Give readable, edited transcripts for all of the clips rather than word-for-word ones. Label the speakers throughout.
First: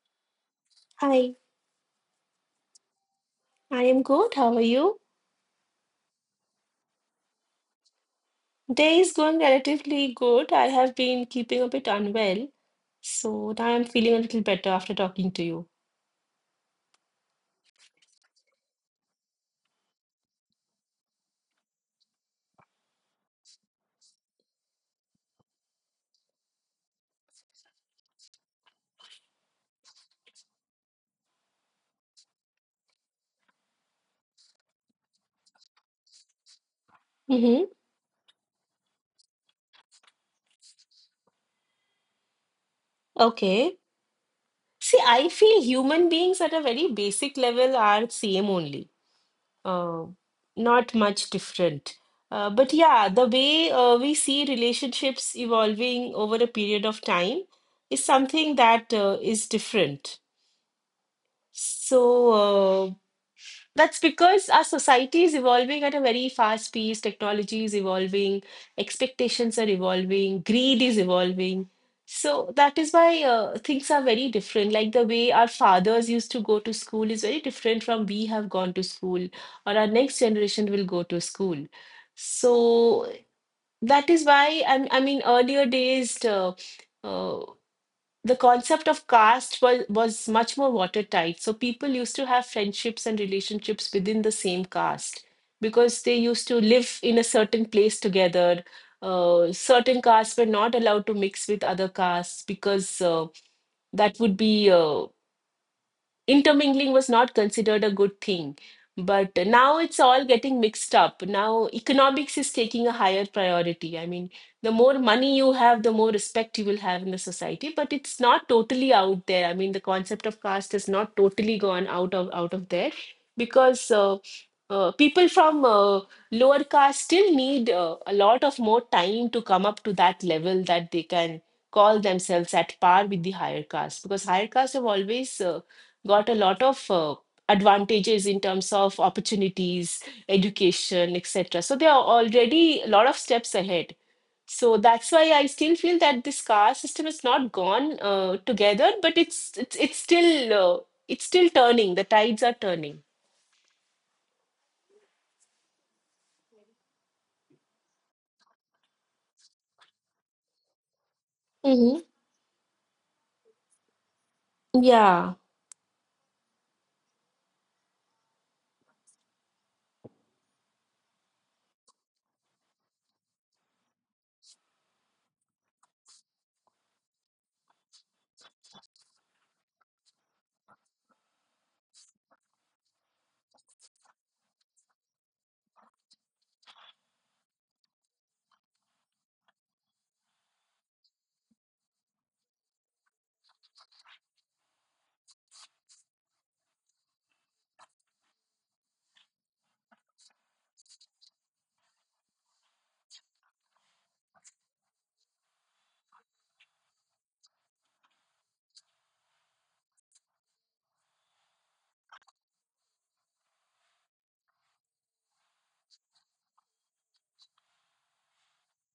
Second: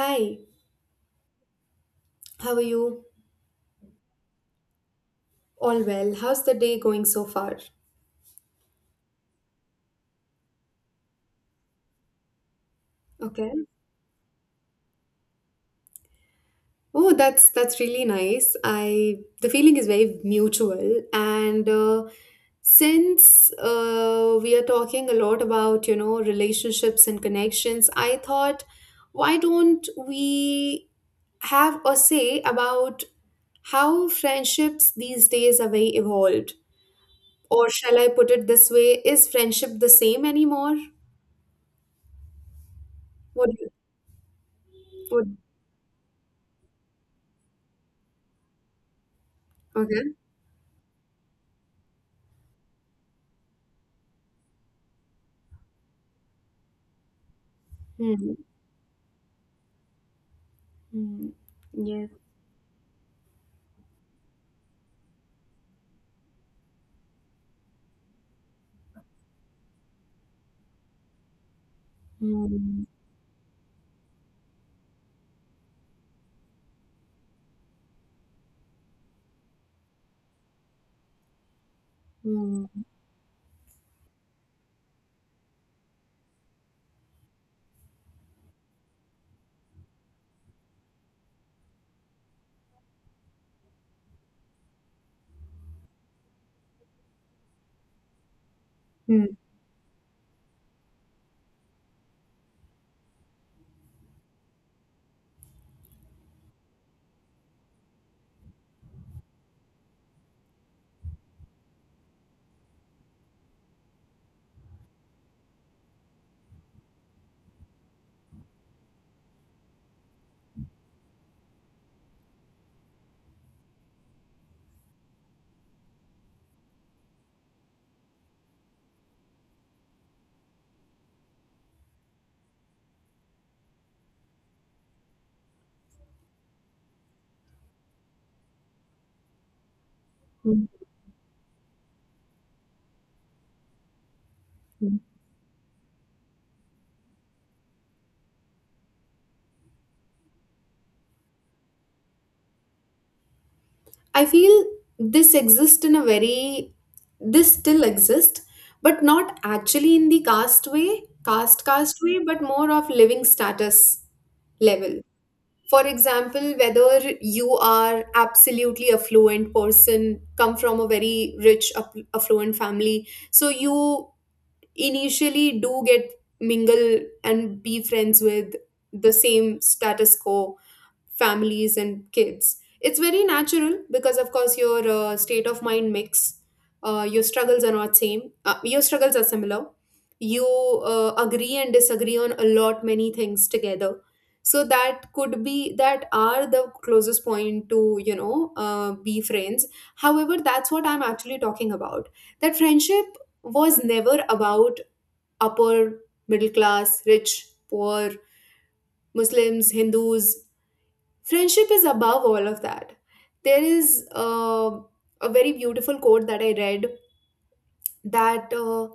Speaker 1: Hi,
Speaker 2: Hi,
Speaker 1: how are you?
Speaker 2: I am good. How are you?
Speaker 1: All well. How's the day going so far?
Speaker 2: Day is going relatively good. I have been keeping a bit unwell,
Speaker 1: Okay.
Speaker 2: so now I'm feeling a little better after talking to you.
Speaker 1: Oh, that's really nice. I the feeling is very mutual, and since we are talking a lot about relationships and connections, I thought, why don't we have a say about how friendships these days are very evolved?
Speaker 2: Mm-hmm.
Speaker 1: Or shall I put it this way, is friendship the same anymore? What
Speaker 2: Okay. See,
Speaker 1: what,
Speaker 2: I feel human beings at a very basic level are same only, uh,
Speaker 1: okay.
Speaker 2: not much different. But yeah, the way we see relationships evolving over a period of time is
Speaker 1: Mm,
Speaker 2: something that is different.
Speaker 1: mm, yes.
Speaker 2: So, uh, that's because our society is evolving at a very fast pace. Technology is evolving, expectations are evolving, greed is evolving. So that
Speaker 1: Mm,
Speaker 2: is why things are very different. Like the way our fathers used to go to school is very different from we have gone to school, or our next generation will go to school.
Speaker 1: mm,
Speaker 2: So that is why I mean, earlier days uh, the concept of caste was much more watertight. So people used to have friendships and relationships within the same caste because they used to live in a certain place together.
Speaker 1: mm,
Speaker 2: Certain castes were not allowed to mix with other castes because that would be intermingling was not considered a good thing. But now it's all getting mixed up. Now economics is taking a higher priority. I mean, the more money you have, the more respect you will have in the society. But it's not totally out there. I mean, the concept of caste has not totally gone out of there because people from lower caste still need a lot of more time to come up to that level that they can call themselves at par with the higher caste, because higher caste have always got a lot of advantages in terms of opportunities,
Speaker 1: mm,
Speaker 2: education, etc. So they are already a lot of steps ahead. So
Speaker 1: mm.
Speaker 2: that's why I still feel that this caste system is not gone together, but it's still it's still turning. The tides are turning.
Speaker 1: I feel this exists in a very, this still exists, but not actually in the caste way, caste
Speaker 2: Hmm.
Speaker 1: way, but more of living status level.
Speaker 2: Yeah.
Speaker 1: For example, whether you are absolutely affluent person, come from a very rich, affluent family, so you initially do get mingle and be friends with the same status quo families and kids. It's very natural, because of course your, state of mind mix, your struggles are not same, your struggles are similar. You agree and disagree on a lot many things together, so that could be, that are the closest point to be friends. However, that's what I'm actually talking about, that friendship was never about upper middle class, rich, poor, Muslims, Hindus. Friendship is above all of that. There is a very beautiful quote that I read, that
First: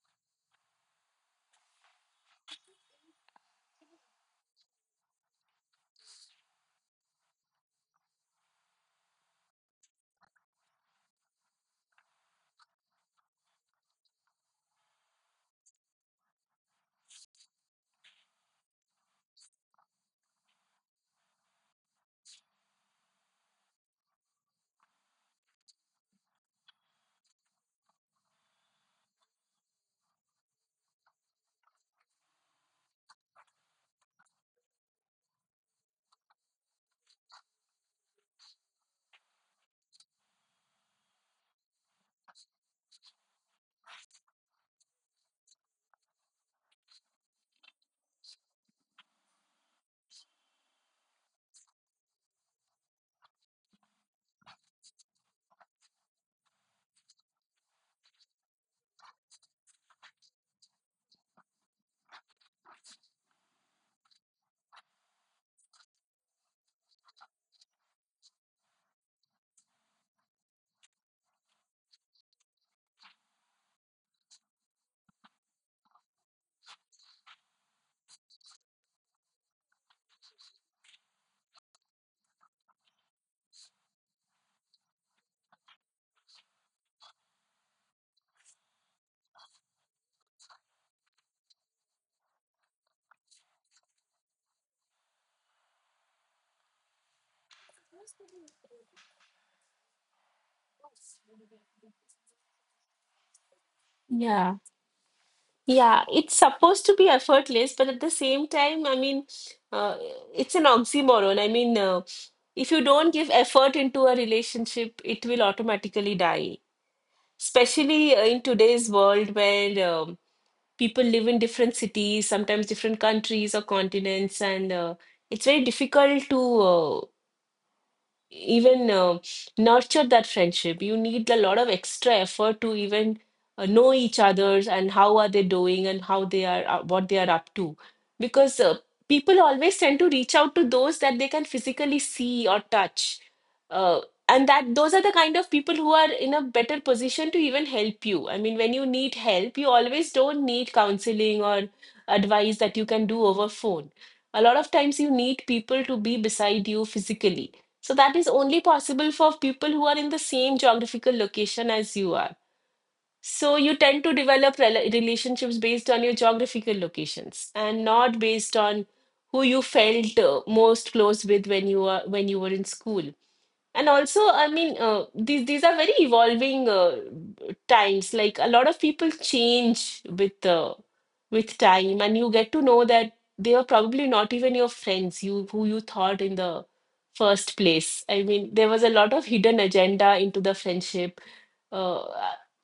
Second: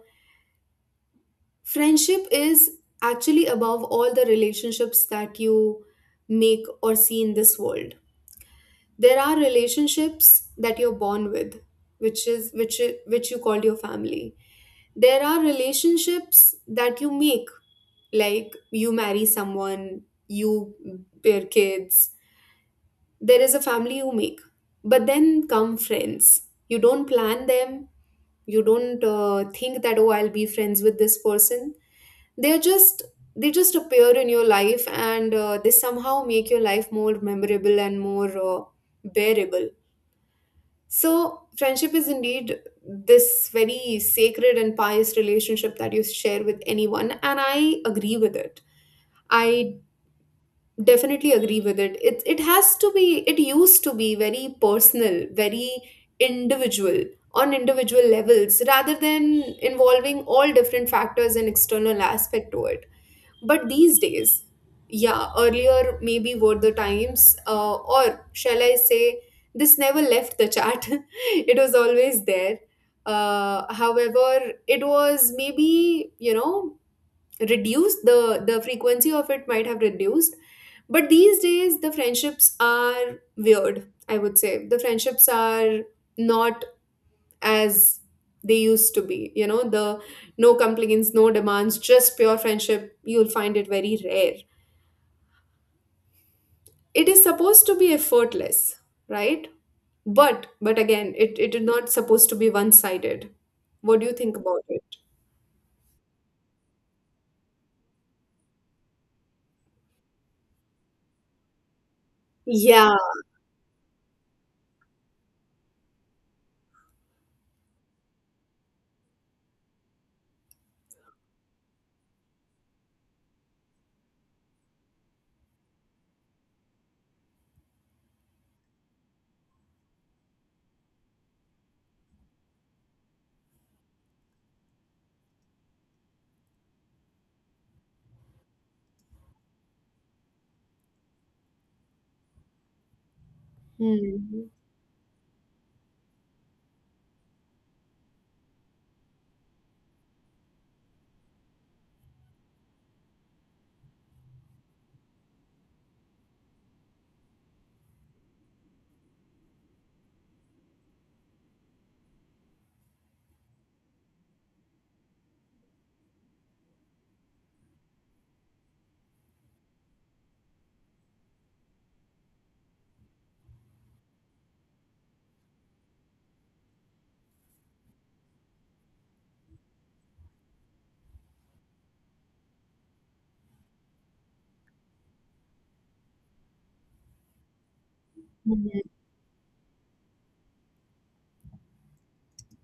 Speaker 1: friendship is actually above all the relationships that you make or see in this world. There are relationships that you're born with, which is which you called your family. There are relationships that you make, like you marry someone, you bear kids, there is a family you make. But then come friends. You don't plan them, you don't think that, oh, I'll be friends with this person. They're just they just appear in your life, and they somehow make your life more memorable and more, bearable. So friendship is indeed this very sacred and pious relationship that you share with anyone, and I agree with it. I definitely agree with it. It has to be. It used to be very personal, very individual, on individual levels, rather than involving all different factors and external aspect to it. But these days, yeah, earlier maybe were the times, or shall I say, this never left the chat it was always there, however, it was maybe, reduced. The frequency of it might have reduced. But these days the friendships are weird. I would say the friendships are not as they used to be, the, no complaints, no demands, just pure friendship. You'll find it very rare. It is supposed to be effortless, right? But again, it is not supposed to be one sided. What do you think
Speaker 2: Yeah,
Speaker 1: about it?
Speaker 2: Yeah, it's supposed to be effortless, but at the same time, I mean, uh, it's an oxymoron. I mean, if you
Speaker 1: Yeah.
Speaker 2: don't give effort into a relationship, it will automatically die. Especially in today's world where people live in different cities, sometimes different countries or continents, and it's very difficult to even nurture that friendship. You need a lot of extra effort to even know each other's and how are they doing and how they are, what they are up to, because people always tend to reach out to those that they can physically see or touch, uh,
Speaker 1: Hmm.
Speaker 2: and that those are the kind of people who are in a better position to even help you. I mean, when you need help, you always don't need counseling or advice that you can do over phone. A lot of times you need people to be beside you physically, so that is only possible for people who are in the same geographical location as you are. So you tend to develop relationships based on your geographical locations and not based on who you felt most close with when you were, when you were in school. And also, I mean, these are very evolving times. Like a lot of people change with time, and you get to know that they are probably not even your friends, you who you thought in the first place. I mean, there
Speaker 1: Hmm.
Speaker 2: was a lot of hidden agenda into the friendship. Uh,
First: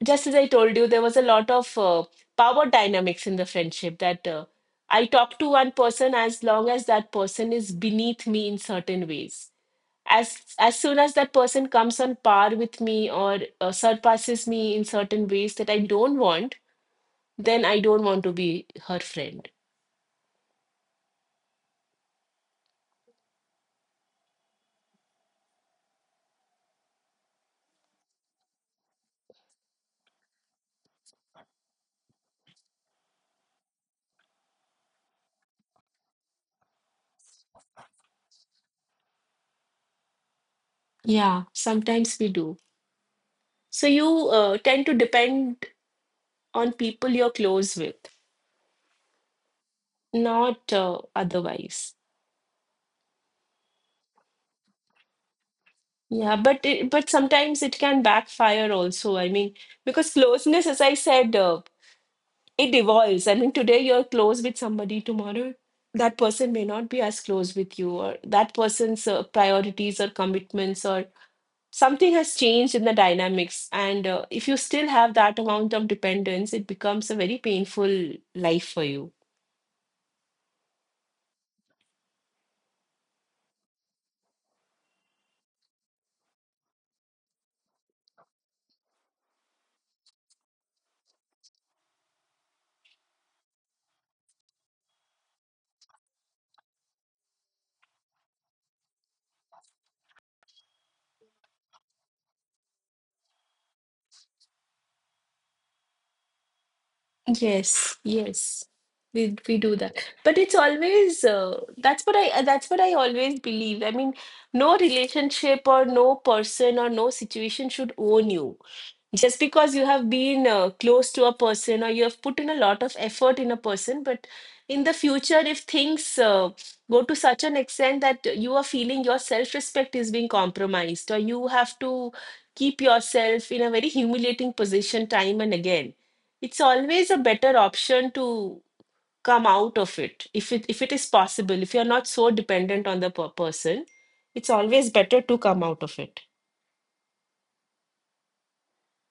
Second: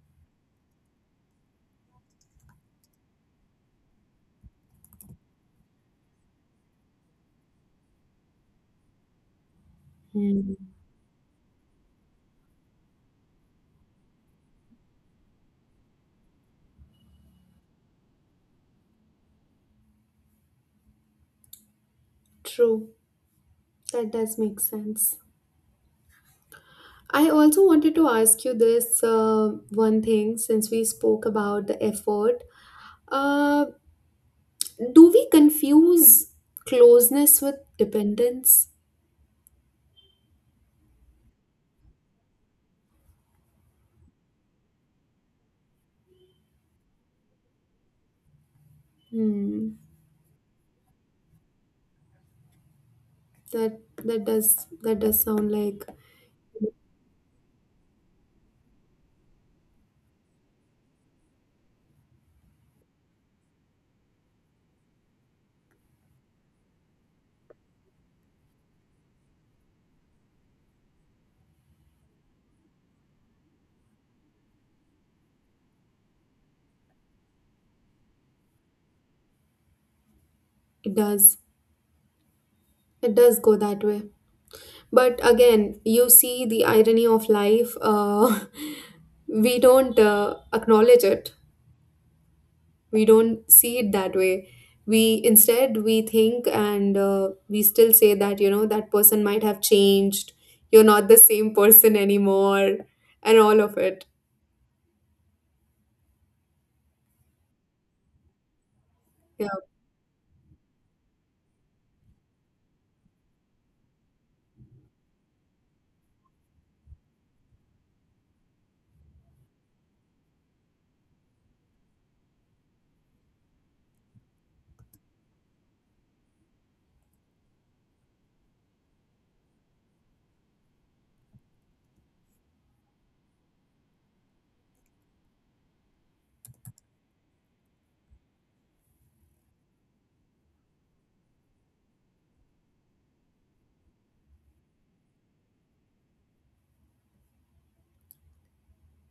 Speaker 2: just as I told you, there was a lot of power dynamics in the friendship, that I talk to one person as long as that person is beneath me in certain ways.
Speaker 1: Hmm.
Speaker 2: As soon as that person comes on par with me or surpasses me in certain ways that I don't want, then I don't want to be her friend.
Speaker 1: True. That does make sense. I also wanted to ask you this, one thing, since we spoke about the effort. Uh, do we confuse closeness with dependence?
Speaker 2: Yeah, sometimes we do. So you tend to depend on people you're close with,
Speaker 1: Hmm.
Speaker 2: not otherwise.
Speaker 1: That does sound like.
Speaker 2: Yeah, but but sometimes it can backfire also, I mean, because closeness, as I said, it evolves. I mean, today you're close with somebody, tomorrow that person may not be as close with you, or that person's priorities or commitments or something has changed in the dynamics. And if you still have that amount of dependence, it becomes a very painful life for you.
Speaker 1: It does. It does go that way. But again, you see the irony of life. We don't acknowledge it. We don't see it that way. We think, and we still say that, you know, that person might have changed, you're not the same person anymore, and all of it.
Speaker 2: Yes, yes. We do that, but it's always, that's what I always believe. I mean, no relationship or no person or no situation should own you just because you have been close to a person or you have put in a lot of effort in a person. But in the future, if things go to such an extent that you are feeling your self-respect is being compromised, or you have to keep yourself in a very humiliating position time and again, it's always a better option to come out of it. If it is possible, if you're not so dependent on the person, it's always better to come out of it.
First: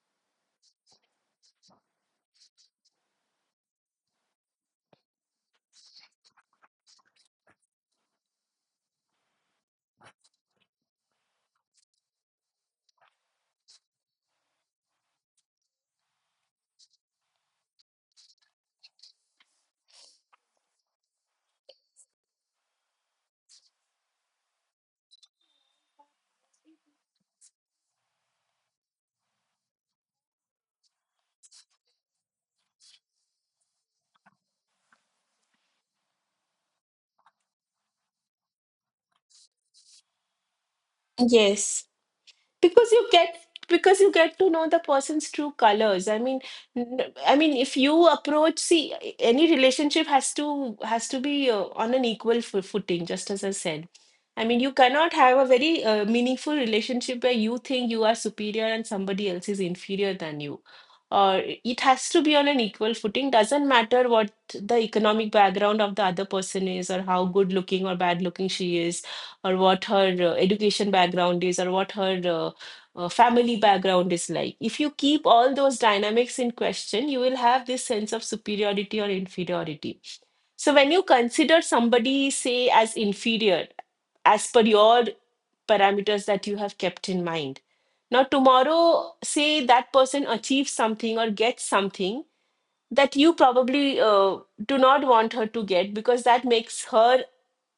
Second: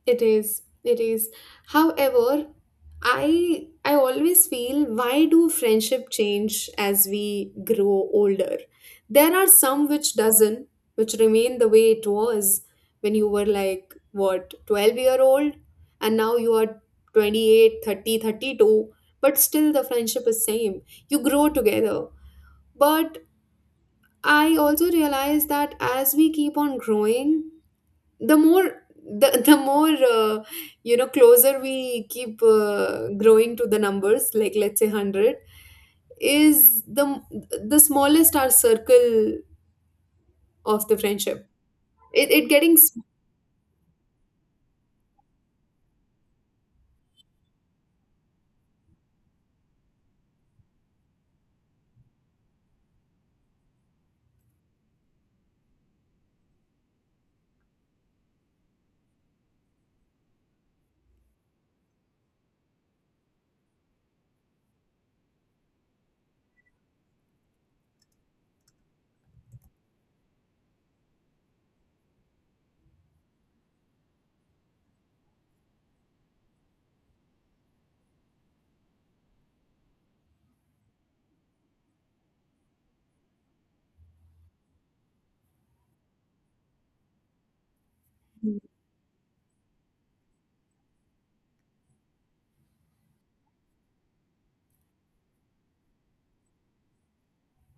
Speaker 1: It is. It is. However, I always feel, why do friendship change as we grow older? There are some which doesn't, which remain the way it was when you were, like, what, 12-year old, and now you are 28, 30, 32, but still the friendship is same. You grow together. But I also realize that as we keep on growing, the more, the more, closer we keep growing to the numbers, like let's say 100 is the smallest, our circle of the friendship.
Speaker 2: Yes,
Speaker 1: it, it getting
Speaker 2: because
Speaker 1: s-
Speaker 2: you get to know the person's true colors. I mean, I mean, if you approach see any relationship has to be on an equal footing, just as I said. I mean, you cannot have a very meaningful relationship where you think you are superior and somebody else is inferior than you. Or, it has to be on an equal footing. Doesn't matter what the economic background of the other person is, or how good looking or bad looking she is, or what her education background is, or what her family background is like. If you keep all those dynamics in question, you will have this sense of superiority or inferiority. So, when you consider somebody, say, as inferior, as per your parameters that you have kept in mind, now tomorrow, say that person achieves something or gets something that you probably do not want her to get, because that makes her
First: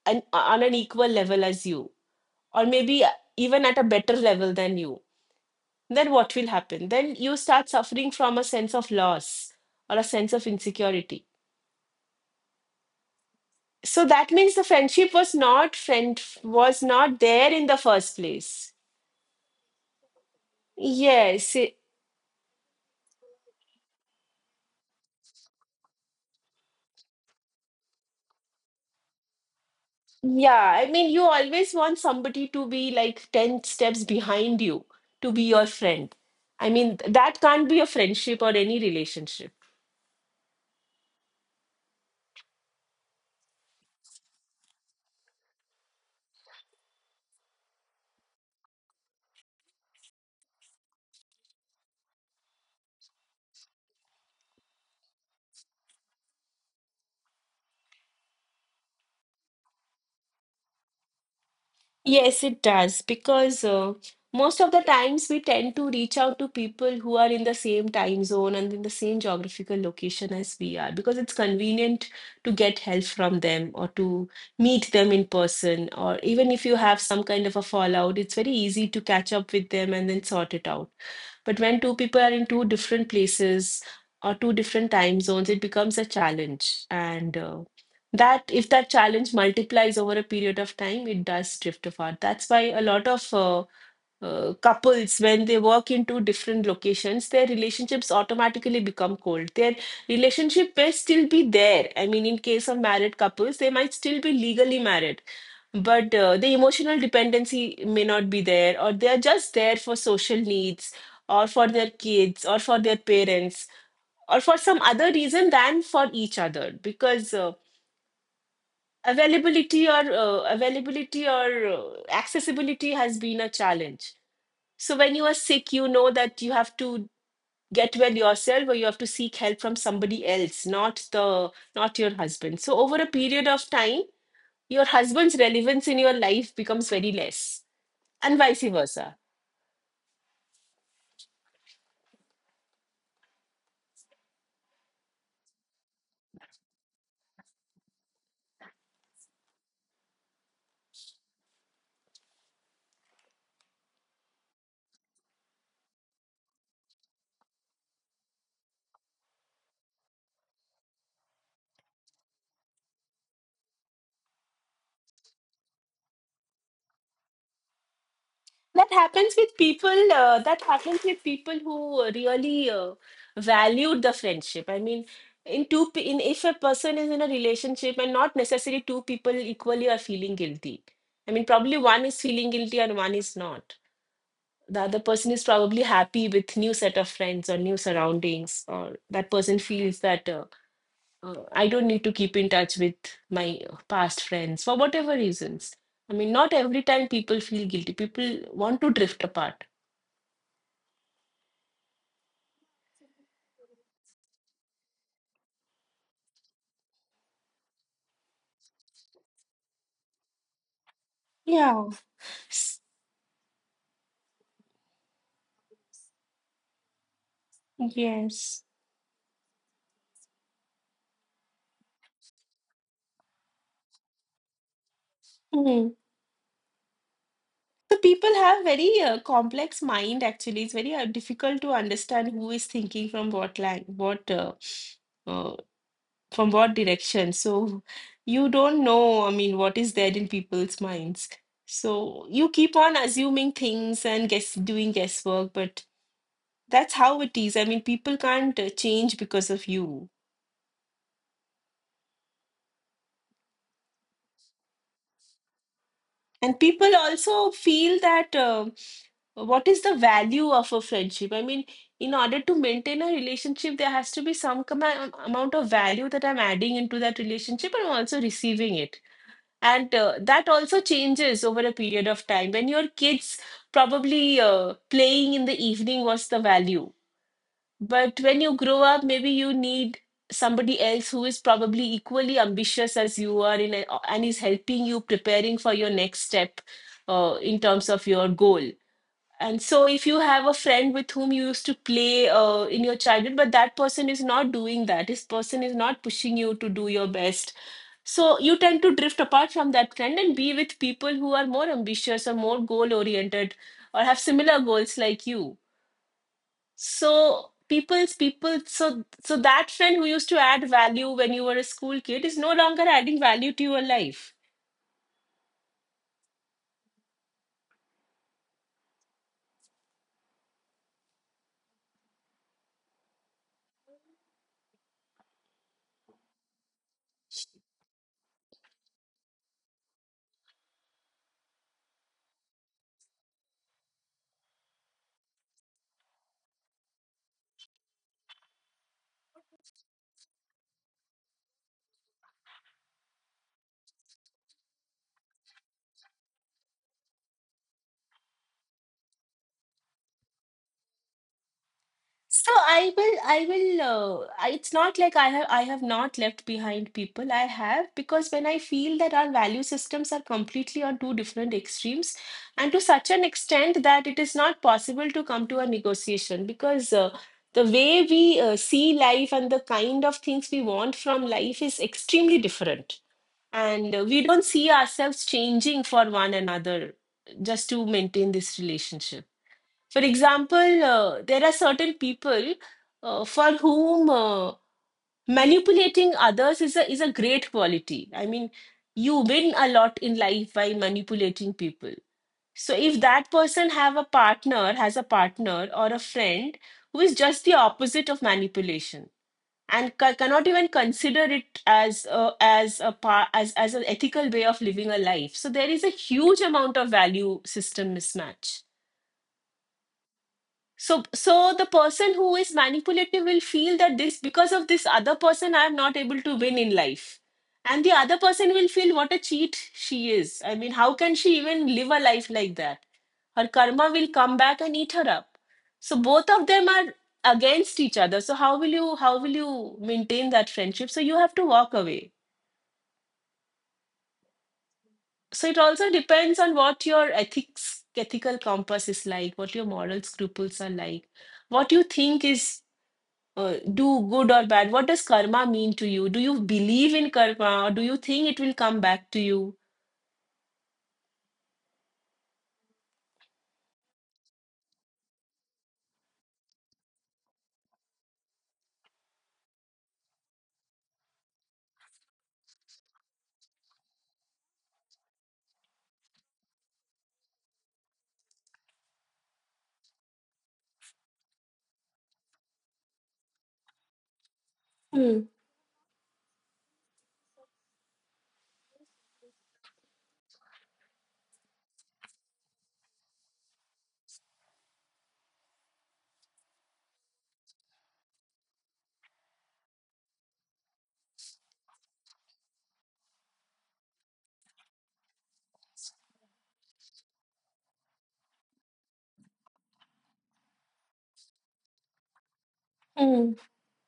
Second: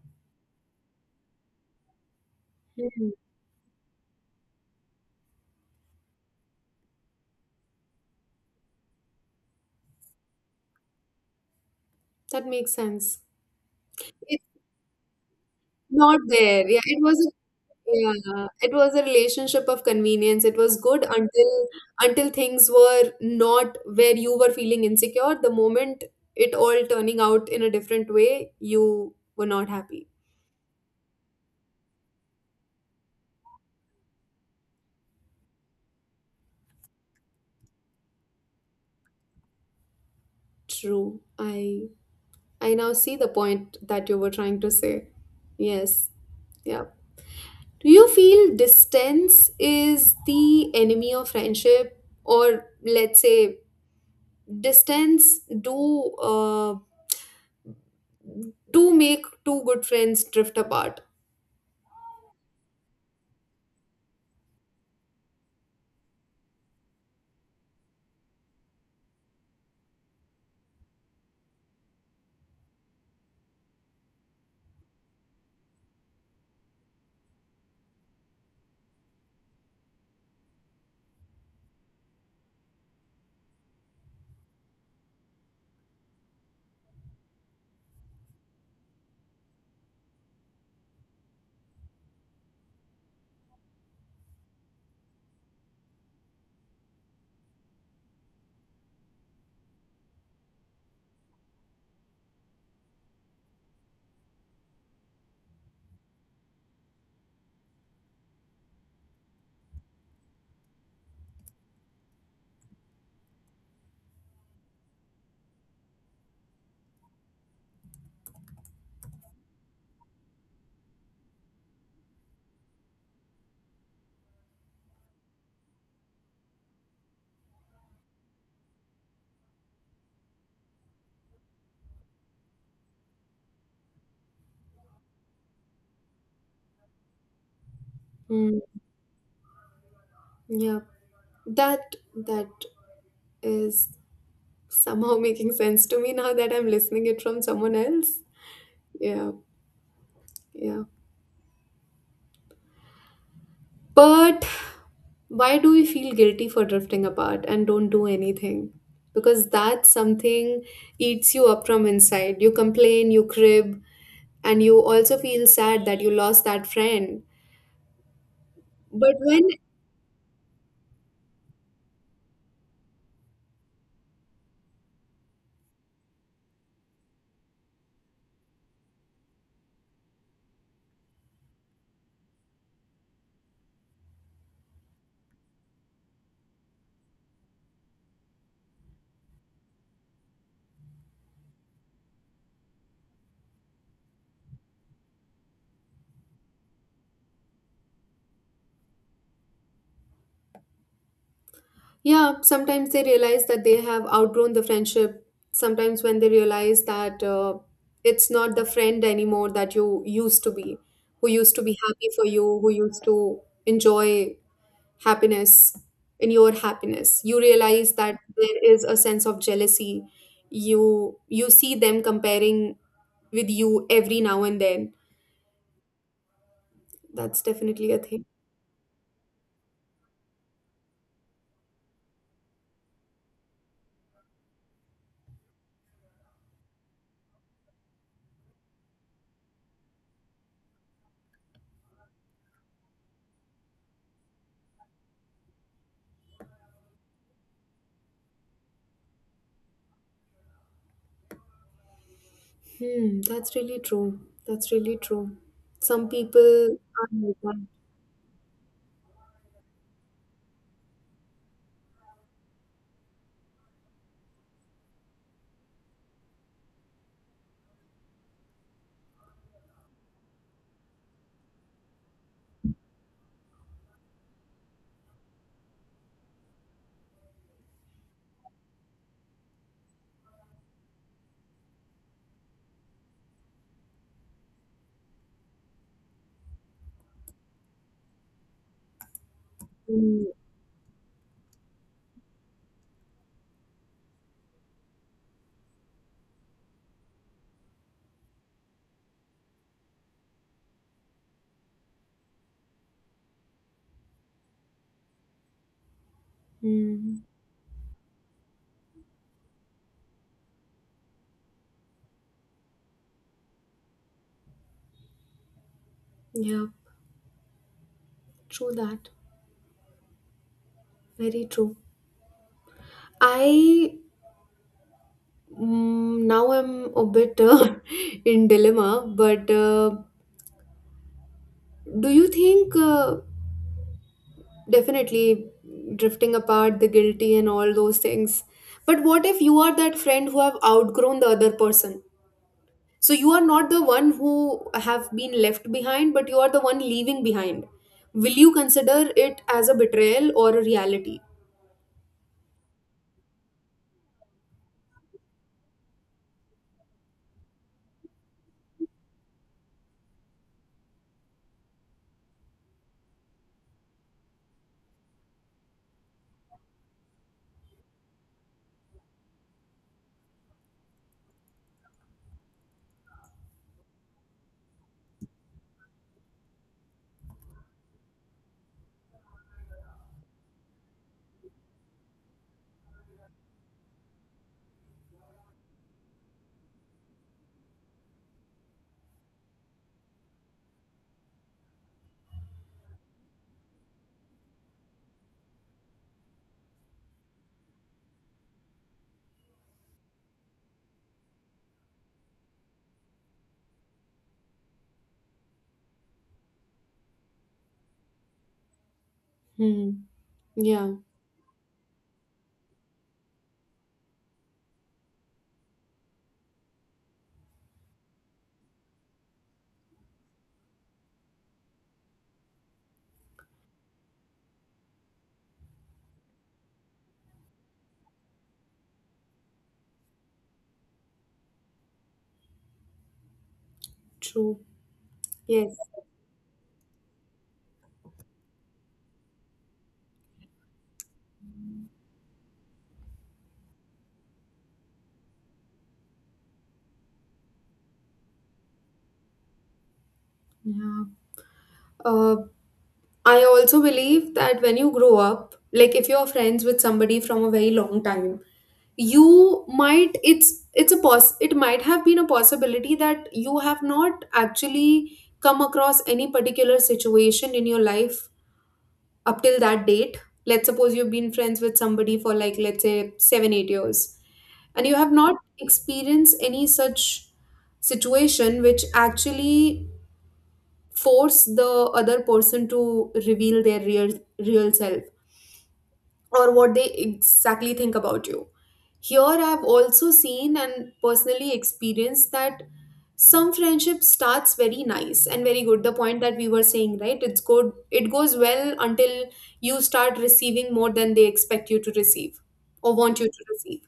Speaker 2: on an equal level as you, or maybe
Speaker 1: Mhm.
Speaker 2: even at a better level than you, then what will happen? Then you start suffering from a sense of loss or a sense of insecurity.
Speaker 1: That makes sense.
Speaker 2: So that
Speaker 1: It's
Speaker 2: means the friendship was not
Speaker 1: not
Speaker 2: friend
Speaker 1: there,
Speaker 2: was
Speaker 1: yeah, it
Speaker 2: not
Speaker 1: was.
Speaker 2: there in the first
Speaker 1: Yeah,
Speaker 2: place.
Speaker 1: it was a relationship of convenience. It was good
Speaker 2: Yes,
Speaker 1: until things were not, where you were feeling insecure. The moment it all turning out in a different way, you were not happy.
Speaker 2: yeah. I mean, you always want somebody to be like ten steps behind you to be your friend. I mean, that can't be a friendship or any relationship.
Speaker 1: True. I now see the point that you were trying to say. Yes. Yeah. Do you feel distance is the enemy of friendship, or let's say, distance do make two good friends drift apart?
Speaker 2: Yes, it does, because most of the times we tend to reach out to people who are in the same time zone and in the same geographical location as we are, because it's convenient to get help from them or to meet them in person. Or even if you have some kind of a fallout, it's very easy to catch up with them and then sort it out. But when two people are in two different places or two different time zones, it becomes a challenge. And that, if that challenge multiplies over a period of time, it does drift apart. That's why a lot of couples, when they work in two different locations, their relationships automatically become cold. Their relationship may still be there, I mean, in case of married couples they might still be legally married, but the emotional dependency may not be there, or they are just there for social needs or for their kids or for their parents or for some other reason than for each other, because availability or accessibility has been a challenge. So when you are sick, you know that you have to get well yourself or you have to seek help from somebody else, not your husband. So over a period of time, your husband's relevance in your life becomes very less, and
Speaker 1: Mm,
Speaker 2: vice versa.
Speaker 1: yeah, that is somehow making sense to me now that I'm listening it from someone else. Yeah, yeah. But why do we feel guilty for drifting apart and don't do anything? Because that something eats you up from inside. You complain, you crib, and you also feel sad that you lost that friend.
Speaker 2: that
Speaker 1: But
Speaker 2: happens
Speaker 1: when.
Speaker 2: with people uh, that happens with people who really valued the friendship. I mean, in two pe- in if a person is in a relationship, and not necessarily two people equally are feeling guilty. I mean, probably one is feeling guilty and one is not. The other person is probably happy with new set of friends or new surroundings, or that person feels that I don't need to keep in touch with my past friends for whatever reasons. I mean, not every time people feel guilty. People want to drift apart.
Speaker 1: Yeah, sometimes they realize that they have outgrown the friendship. Sometimes when they realize that, it's not the friend anymore that you used to be, who used to be
Speaker 2: Yeah.
Speaker 1: happy for you, who
Speaker 2: S-
Speaker 1: used to enjoy happiness in your happiness, you realize that
Speaker 2: Yes.
Speaker 1: there is a sense of jealousy. You see them comparing with you every now and then.
Speaker 2: Mm.
Speaker 1: That's definitely
Speaker 2: The
Speaker 1: a thing.
Speaker 2: people have very complex mind, actually. It's very difficult to understand who is thinking from what line, what uh, from what direction. So you don't know, I mean, what is there in people's minds. So you keep on assuming things and guess doing guesswork, but that's how it is. I mean, people can't change because of you.
Speaker 1: Hmm, that's really true. That's really true. Some
Speaker 2: And
Speaker 1: people
Speaker 2: people
Speaker 1: are like
Speaker 2: also
Speaker 1: that.
Speaker 2: feel that. What is the value of a friendship? I mean, in order to maintain a relationship, there has to be some amount of value that I'm adding into that relationship and I'm also receiving it. And that also changes over a period of time. When your kids probably playing in the evening was the value. But when you grow up, maybe you need somebody else who is probably equally ambitious as you are and is helping you preparing for your next step in terms of your goal, and so, if you
Speaker 1: Hmm.
Speaker 2: have a friend with whom you used to play in your childhood, but that person is not doing that, this person is not pushing you to do your best. So, you tend to drift apart from that friend and be with people who are more ambitious or more goal oriented, or have similar goals like you.
Speaker 1: Mm,
Speaker 2: So, so that friend who used to add value when you were a school kid is no longer adding value to your life.
Speaker 1: yeah, true that. Very true. I, now am a bit in dilemma, but do you think, definitely drifting apart, the guilty, and all those things? But what if you are that friend who have outgrown the other person? So you are not the one who have been left behind, but you are the one leaving behind. Will you consider it as a betrayal or a reality?
Speaker 2: So I will. It's not like I have not left behind people. I have, because when I feel that our value systems are completely on two different extremes, and to such an extent that it is not possible to come to a negotiation because the way we see life and the kind of things we want from life is extremely different, and we don't see ourselves changing for one another just to maintain this relationship. For example, there are certain people for whom manipulating others is a great quality. I mean, you win a lot in life by manipulating people. So if that person has a partner or a friend who is just the opposite of manipulation and cannot even consider it as as an ethical way of living a life. So there is a huge amount of value system mismatch.
Speaker 1: Hmm. Yeah,
Speaker 2: So the person who is manipulative will feel that because of this other person, I am not able to win in life. And the other person will feel what a cheat she is. I mean, how can she even live a life like that? Her karma will come back and eat her up. So both of them are against each other. So how will you maintain that friendship? So you have to walk away.
Speaker 1: true.
Speaker 2: So it
Speaker 1: Yes.
Speaker 2: also depends on what your ethics ethical compass is like, what your moral scruples are like, what you think is do good or bad? What does karma mean to you? Do you believe in karma or do you think it will come back to you?
Speaker 1: Yeah. Uh, I also believe that when you grow up, like if you're friends with somebody from a very long time, you might it's a poss it might have been a possibility that you have not actually come across any particular situation in your life up till that date. Let's suppose you've been friends with somebody for like, let's say, 7, 8 years, and you have
Speaker 2: Hmm.
Speaker 1: not experienced any such situation which actually force the other person to reveal their real self, or what they exactly think about you here. I've also seen and personally experienced that some friendship starts very nice and very good, the point that we were saying, right? It's good, it goes well until you start receiving more than they expect you to receive, or want you
Speaker 2: Hmm.
Speaker 1: to receive.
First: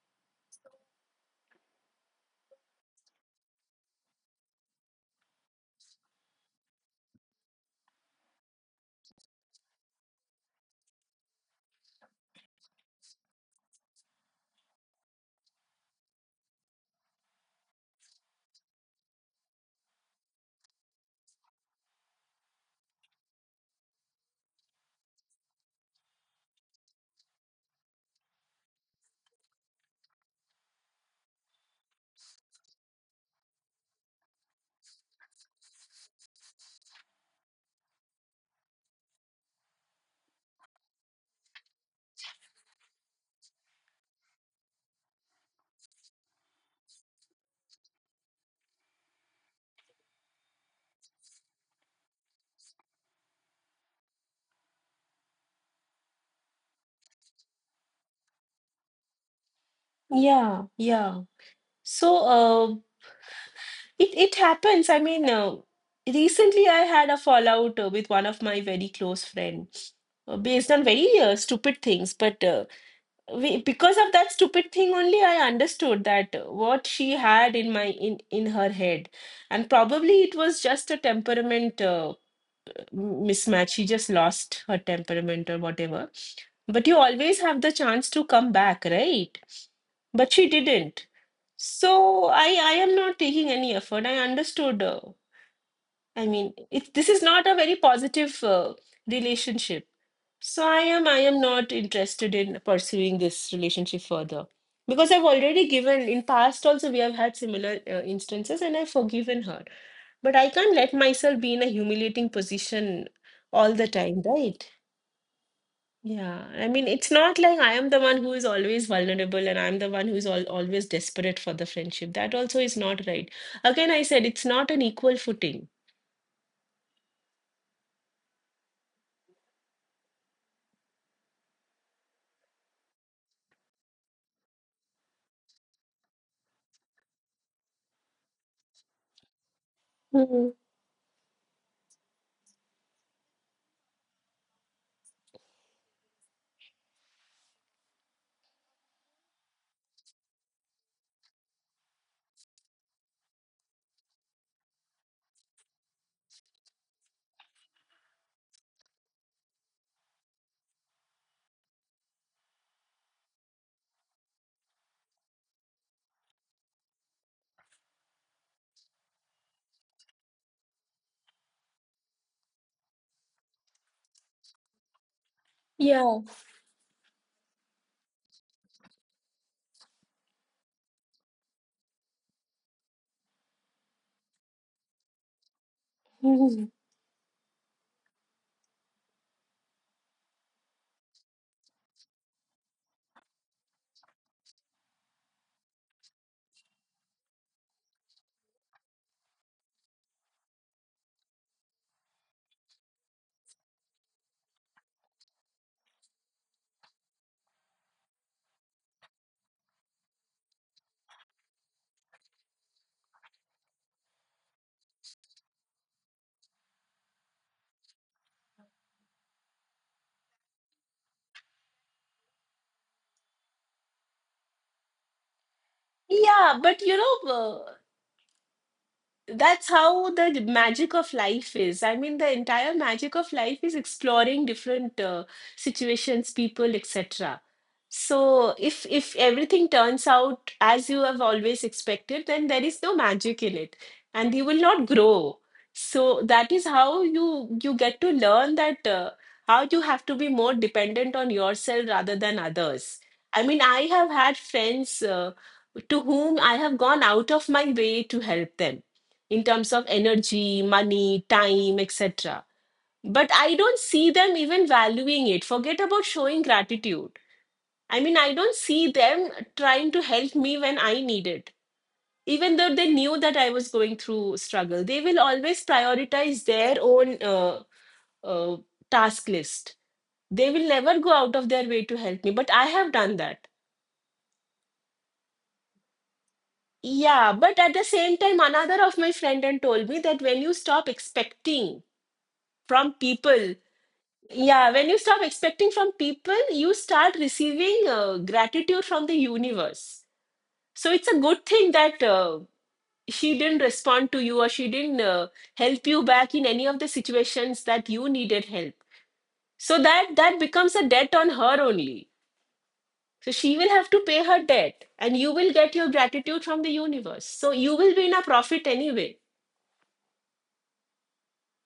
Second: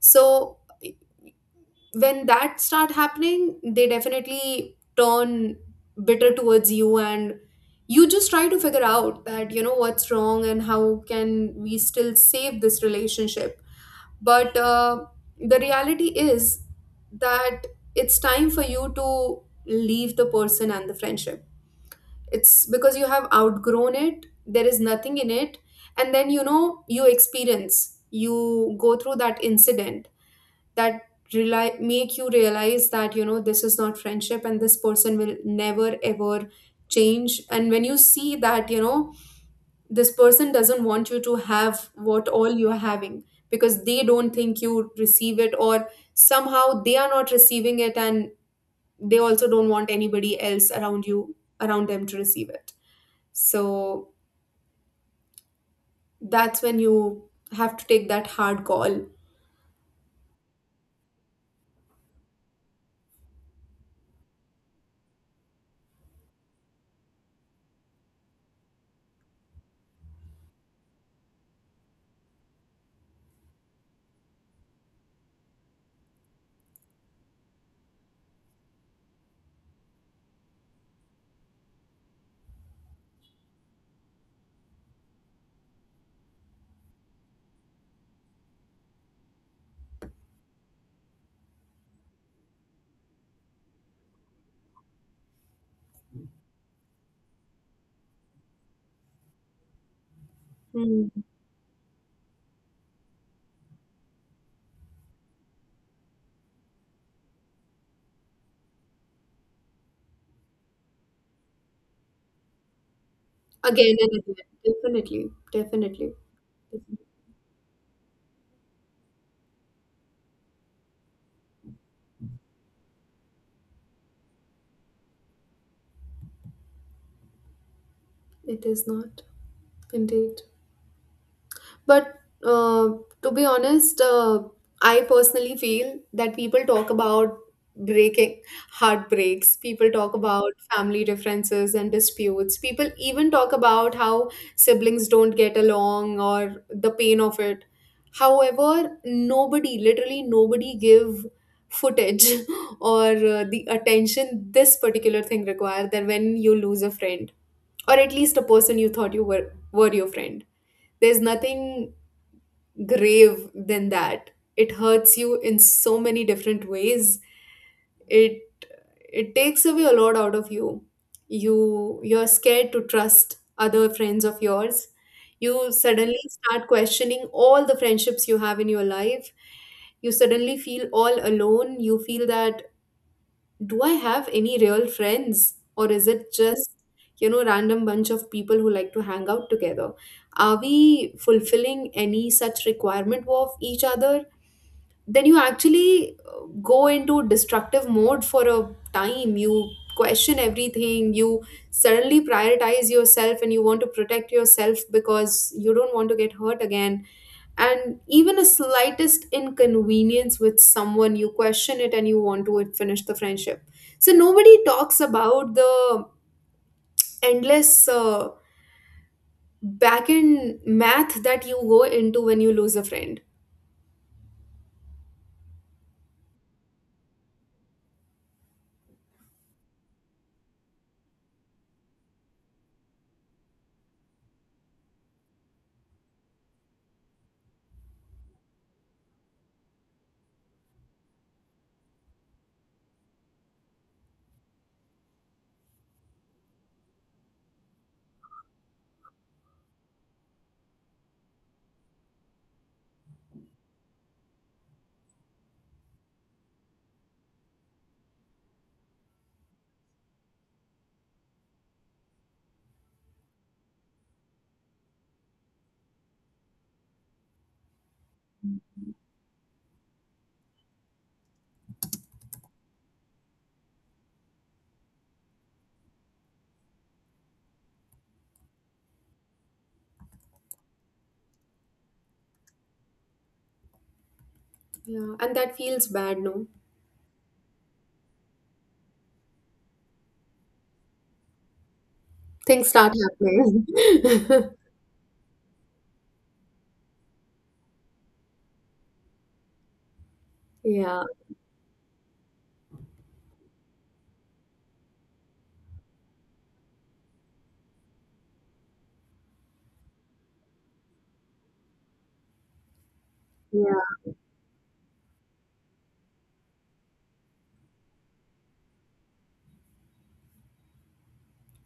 Speaker 1: So when that start happening, they definitely turn bitter towards you, and you just try to figure out that, you know, what's wrong and how can we still save this relationship. But the reality is that it's time for you to leave the person and the friendship. It's because you have outgrown it, there is nothing in it. And then, you go through that incident that rely make you realize that, this is not friendship, and this person will never ever change. And when you see that, this person doesn't want you to have what all you're having, because they don't think you receive it, or somehow they are not receiving it. And they also don't want anybody else around them to receive it. So that's when you have to take that hard call.
Speaker 2: Yeah, yeah. So it happens. I mean, recently I had a fallout with one of my very close friends. Based on very stupid things, but because of that stupid thing only, I understood that what she had in my in her head, and probably it was just a temperament mismatch. She just lost her temperament or whatever. But you always have the chance to come back, right? But she didn't. So I am not taking any effort. I understood. I mean, this is not a very positive relationship. So
Speaker 1: Hmm.
Speaker 2: I am not interested in pursuing this relationship further because I've already given, in past also we have had similar instances and I've forgiven her. But I can't let myself be in a humiliating position all the
Speaker 1: Again and
Speaker 2: time,
Speaker 1: again,
Speaker 2: right?
Speaker 1: definitely, definitely.
Speaker 2: Yeah. I mean, it's not like I am the one who is always vulnerable and I'm the one who is al always desperate for the friendship. That also is not right. Again, I said it's not an equal footing.
Speaker 1: It is not, indeed. But uh, to be honest, I personally feel that people talk about breaking heartbreaks, people talk about
Speaker 2: Mhm.
Speaker 1: family differences and disputes, people even talk about how siblings don't get along or the pain of it. However, nobody, literally nobody, give footage or the attention this particular thing require, that when you lose a friend, or at least a person you thought you were your friend, there's nothing grave than that. It hurts you in so many different ways. it it takes away a lot out of you. You're scared to trust other friends of yours. You suddenly
Speaker 2: Yeah.
Speaker 1: start questioning all the friendships you have in your life. You suddenly feel all alone. You feel that, do I have any real friends, or is it
Speaker 2: Mhm.
Speaker 1: just, random bunch of people who like to hang out together? Are we fulfilling any such requirement of each other? Then you actually go into destructive mode for a time. You question everything. You suddenly prioritize yourself and you want to protect yourself because you don't want to get hurt again. And even a slightest inconvenience with someone, you question it and you want to finish the friendship. So nobody talks about the endless back end math that you go into when you lose a friend.
Speaker 2: Yeah, but you know, that's how the magic of life is. I mean, the entire magic of life is exploring different situations, people, etc. So if everything turns out as you have always expected, then there is no magic in it, and you will not grow. So that is how you get to learn that how you have to be more dependent on yourself rather than others. I mean, I have had friends to whom I have gone out of my way to help them in terms of energy, money, time, etc. But I don't see them even valuing it. Forget about showing gratitude. I mean, I don't see them trying to help me when I need it. Even though they knew that I was going through struggle, they will always prioritize their own uh, task list. They will never go out of their way to help me, but I have done that.
Speaker 1: Yeah, and that feels bad, no.
Speaker 2: Yeah, but at the same time, another of my friend and told me that
Speaker 1: Things start
Speaker 2: from people,
Speaker 1: happening
Speaker 2: yeah, when you stop expecting from people, you start receiving gratitude from the universe. So
Speaker 1: yeah,
Speaker 2: it's a good thing that she didn't respond to you or she didn't help you back in any of the situations that you needed help, so that that becomes a debt on her only, so she will have to
Speaker 1: yeah,
Speaker 2: pay her debt and you will get your gratitude from the universe, so you will be in a profit anyway.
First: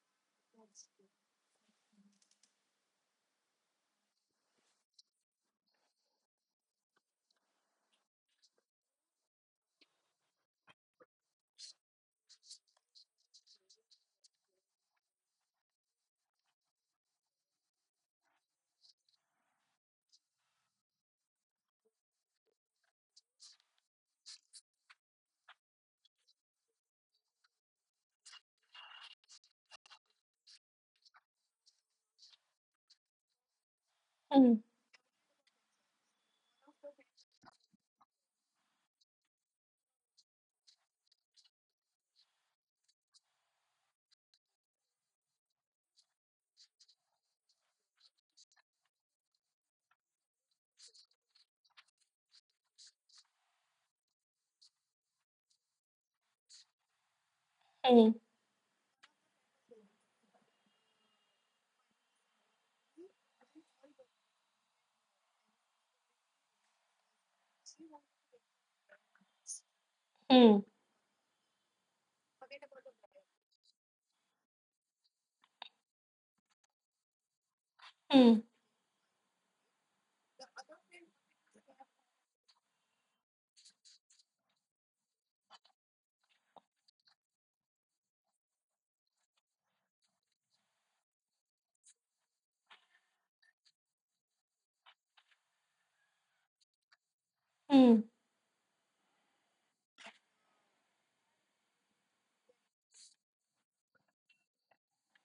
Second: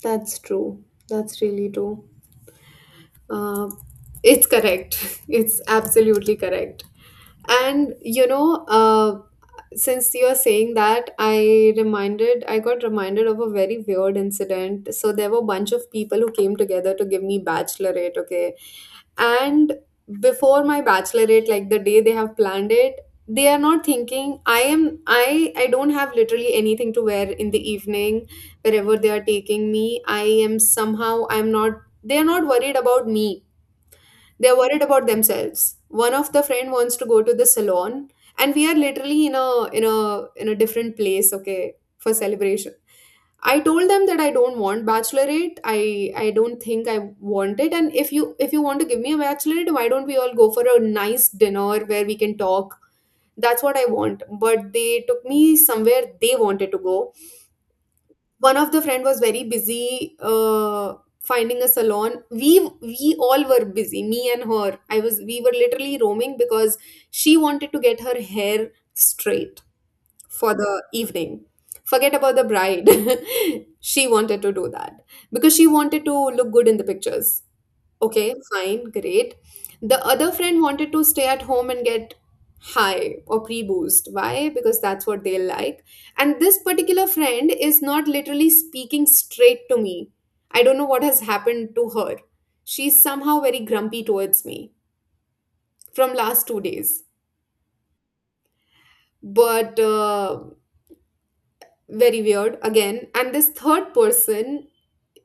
Speaker 1: that's true, that's really true. Uh, it's correct. It's absolutely correct. And you know, uh, since you're saying that, I got reminded of a very weird incident. So there were a bunch of people who came together to give me bachelorette, okay? And before my bachelorette, like the day they have planned it, they are not thinking I am I don't have literally anything to wear in the evening wherever they are taking me. I am somehow I'm not they are not worried about me, they're
Speaker 2: Hmm,
Speaker 1: worried about themselves. One of the friend wants to go to the salon, and we are literally in a in a different place, okay, for celebration. I told them that I don't want bachelorette, I don't think I want it. And if you want to give me a bachelorette, why don't we all go for a nice dinner where we can talk? That's what I want, but they took me somewhere they wanted to go.
Speaker 2: hmm,
Speaker 1: One of the friend was very busy finding a salon. We all were busy, me and her. I was We were literally roaming because she wanted to get her hair straight for
Speaker 2: hmm,
Speaker 1: the evening. Forget about the bride. She wanted to do that because she wanted to look good in the pictures. Okay,
Speaker 2: hmm,
Speaker 1: fine, great. The other friend wanted to stay at home and get high or pre boost. Why? Because that's what they like. And this particular friend is not literally speaking straight to me. I don't know what has happened to her. She's somehow very grumpy towards me from last 2 days.
Speaker 2: hmm.
Speaker 1: But very weird again. And this third person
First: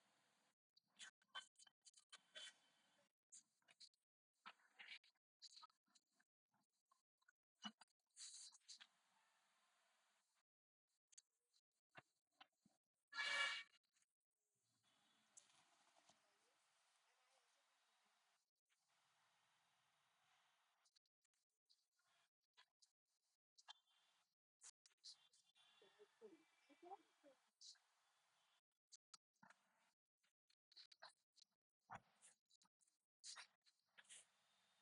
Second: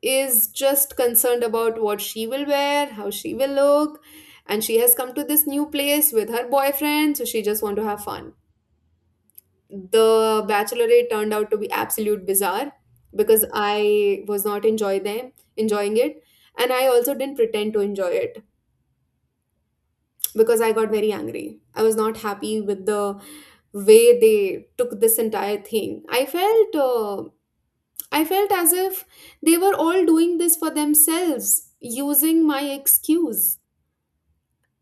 Speaker 1: is just concerned about what she will wear, how she will look, and she has come to this new place with her boyfriend, so she just want to have fun. The bachelorette turned out to be absolute bizarre because I was not enjoy them enjoying it, and I also didn't pretend to enjoy it because I got very angry. I was not happy with the way they took this entire thing. Uh, I felt as if they were all doing this for themselves, using my excuse.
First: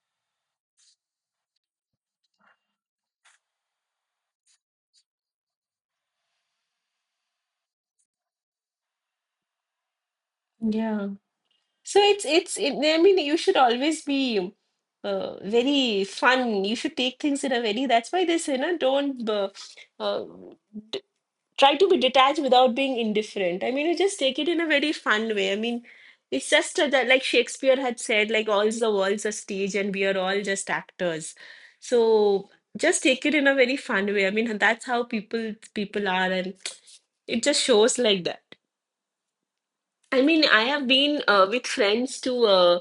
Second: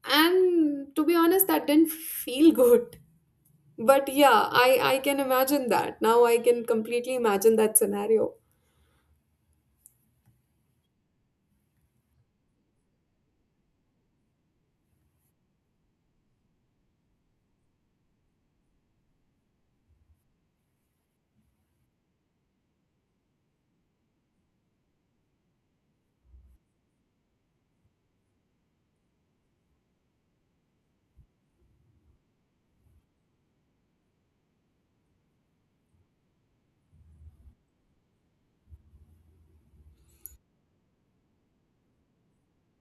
Speaker 1: And to be honest, that didn't feel good. But yeah, I can imagine that. Now I can completely imagine that scenario.
Speaker 2: Yeah, so I mean you should always be very fun, you should take things in a very, that's why they say, no, don't uh, d- try to be detached without being indifferent. I mean, you just take it in a very fun way. I mean, it's just like Shakespeare had said, like all the world's a stage and we are all just actors. So just take it in a very fun way. I mean, that's how people are, and it just shows like that. I mean, I have been with friends to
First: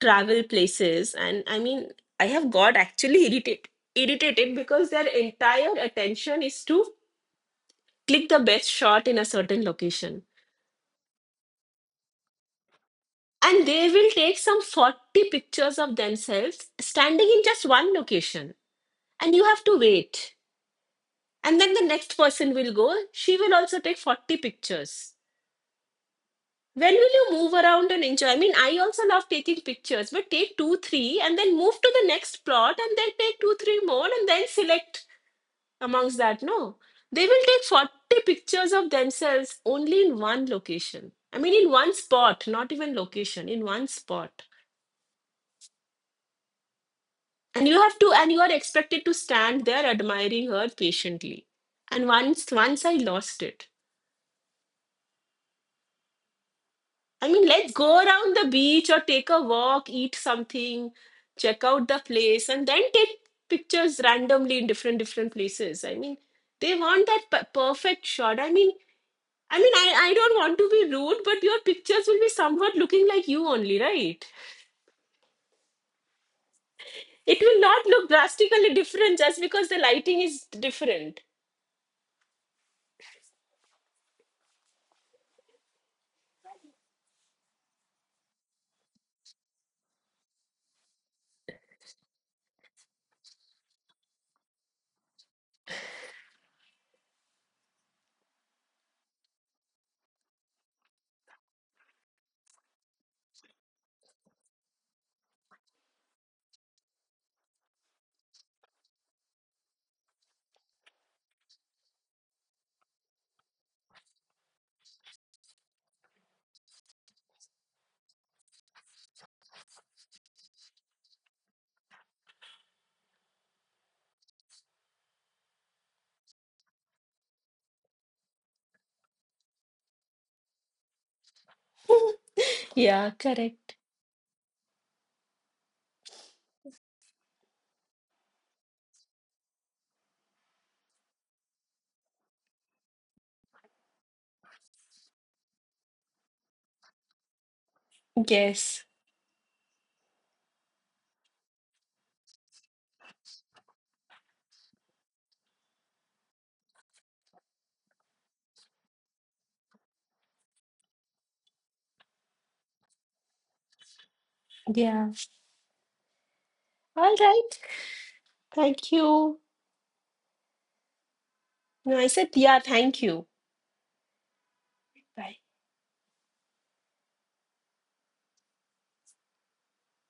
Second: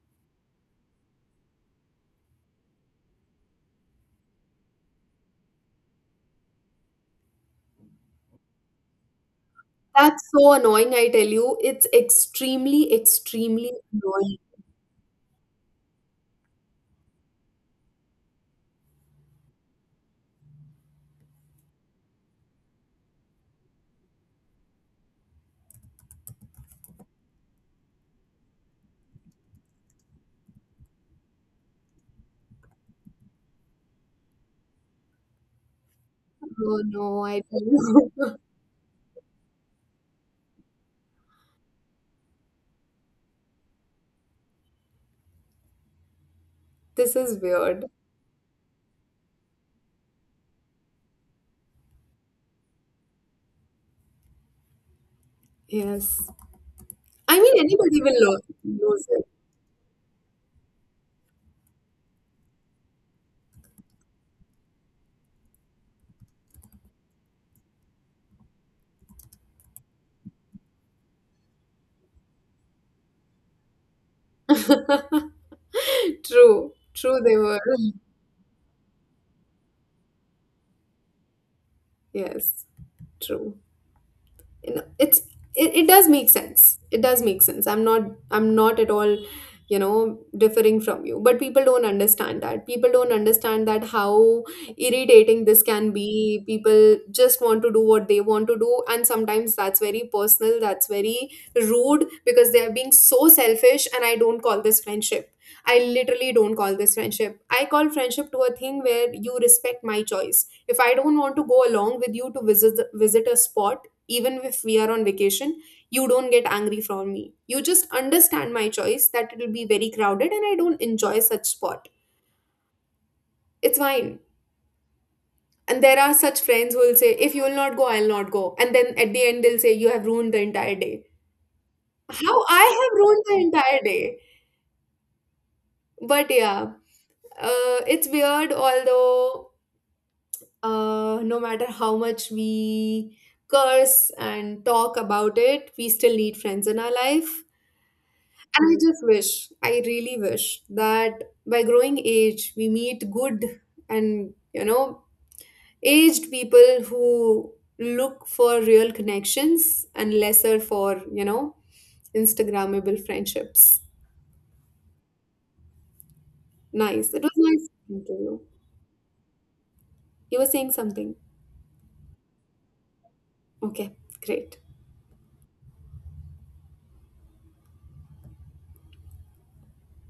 Speaker 2: travel places, and I mean, I have got actually irritated because their entire attention is to click the best shot in a certain
Speaker 1: That's
Speaker 2: location,
Speaker 1: so annoying, I tell you. It's extremely,
Speaker 2: and
Speaker 1: extremely
Speaker 2: they will take
Speaker 1: annoying.
Speaker 2: some 40 pictures of themselves standing in just one location, and you have to wait, and then the next person will go, she will also take 40 pictures. When will you move around and enjoy? I mean, I also love taking pictures, but take two three and then move to the next plot, and then take two three more and then select amongst that. No,
Speaker 1: Oh no,
Speaker 2: they
Speaker 1: I
Speaker 2: will
Speaker 1: tell
Speaker 2: take
Speaker 1: you.
Speaker 2: 40 pictures of themselves only in one location, I mean in one spot, not even location, in one spot.
Speaker 1: This is
Speaker 2: And you
Speaker 1: weird.
Speaker 2: have to, and you are expected to stand there admiring her patiently, and once, once I lost it.
Speaker 1: Yes.
Speaker 2: I
Speaker 1: I
Speaker 2: mean,
Speaker 1: mean,
Speaker 2: let's go
Speaker 1: anybody will
Speaker 2: around the beach or
Speaker 1: lose
Speaker 2: take a walk, eat something, check out the place, and then take pictures randomly in different different places. I mean, they want that perfect shot. I mean, I mean, I don't want to be rude, but your pictures will be somewhat looking like you only, right?
Speaker 1: it. True. True, they
Speaker 2: It
Speaker 1: were.
Speaker 2: will not look drastically different just because the lighting is different.
Speaker 1: Yes, true. You know, it's it does make sense. It does make sense. I'm not at all, you know, differing from you, but people don't understand that how irritating this can be. People just want to do what they want to do, and sometimes that's very personal, that's very rude because they are being so selfish. And I don't call this friendship, I literally don't call this friendship. I call friendship to a thing where you respect my choice. If I don't want to go along with you to visit a spot, even if we are on vacation, you don't get angry from me. You just understand my choice that it'll be very crowded and I don't enjoy such spot. It's fine. And there are such friends who will say, if you will not go, I'll not go, and then at the end they'll say you have ruined the entire day. How I have
Speaker 2: Yeah,
Speaker 1: ruined the
Speaker 2: correct.
Speaker 1: entire day? But yeah, it's weird. Although no matter how much we curse and talk about it, we still need friends in our life. And I
Speaker 2: Yes.
Speaker 1: just wish, I really wish that by growing age, we meet good and, you know, aged people who look for real connections and lesser for, you know, Instagrammable friendships.
Speaker 2: Yeah.
Speaker 1: Nice.
Speaker 2: All
Speaker 1: It was
Speaker 2: right.
Speaker 1: nice talking to you.
Speaker 2: Thank you.
Speaker 1: You were saying something.
Speaker 2: No, I said, yeah, thank you.
Speaker 1: Okay, great.
Speaker 2: Bye.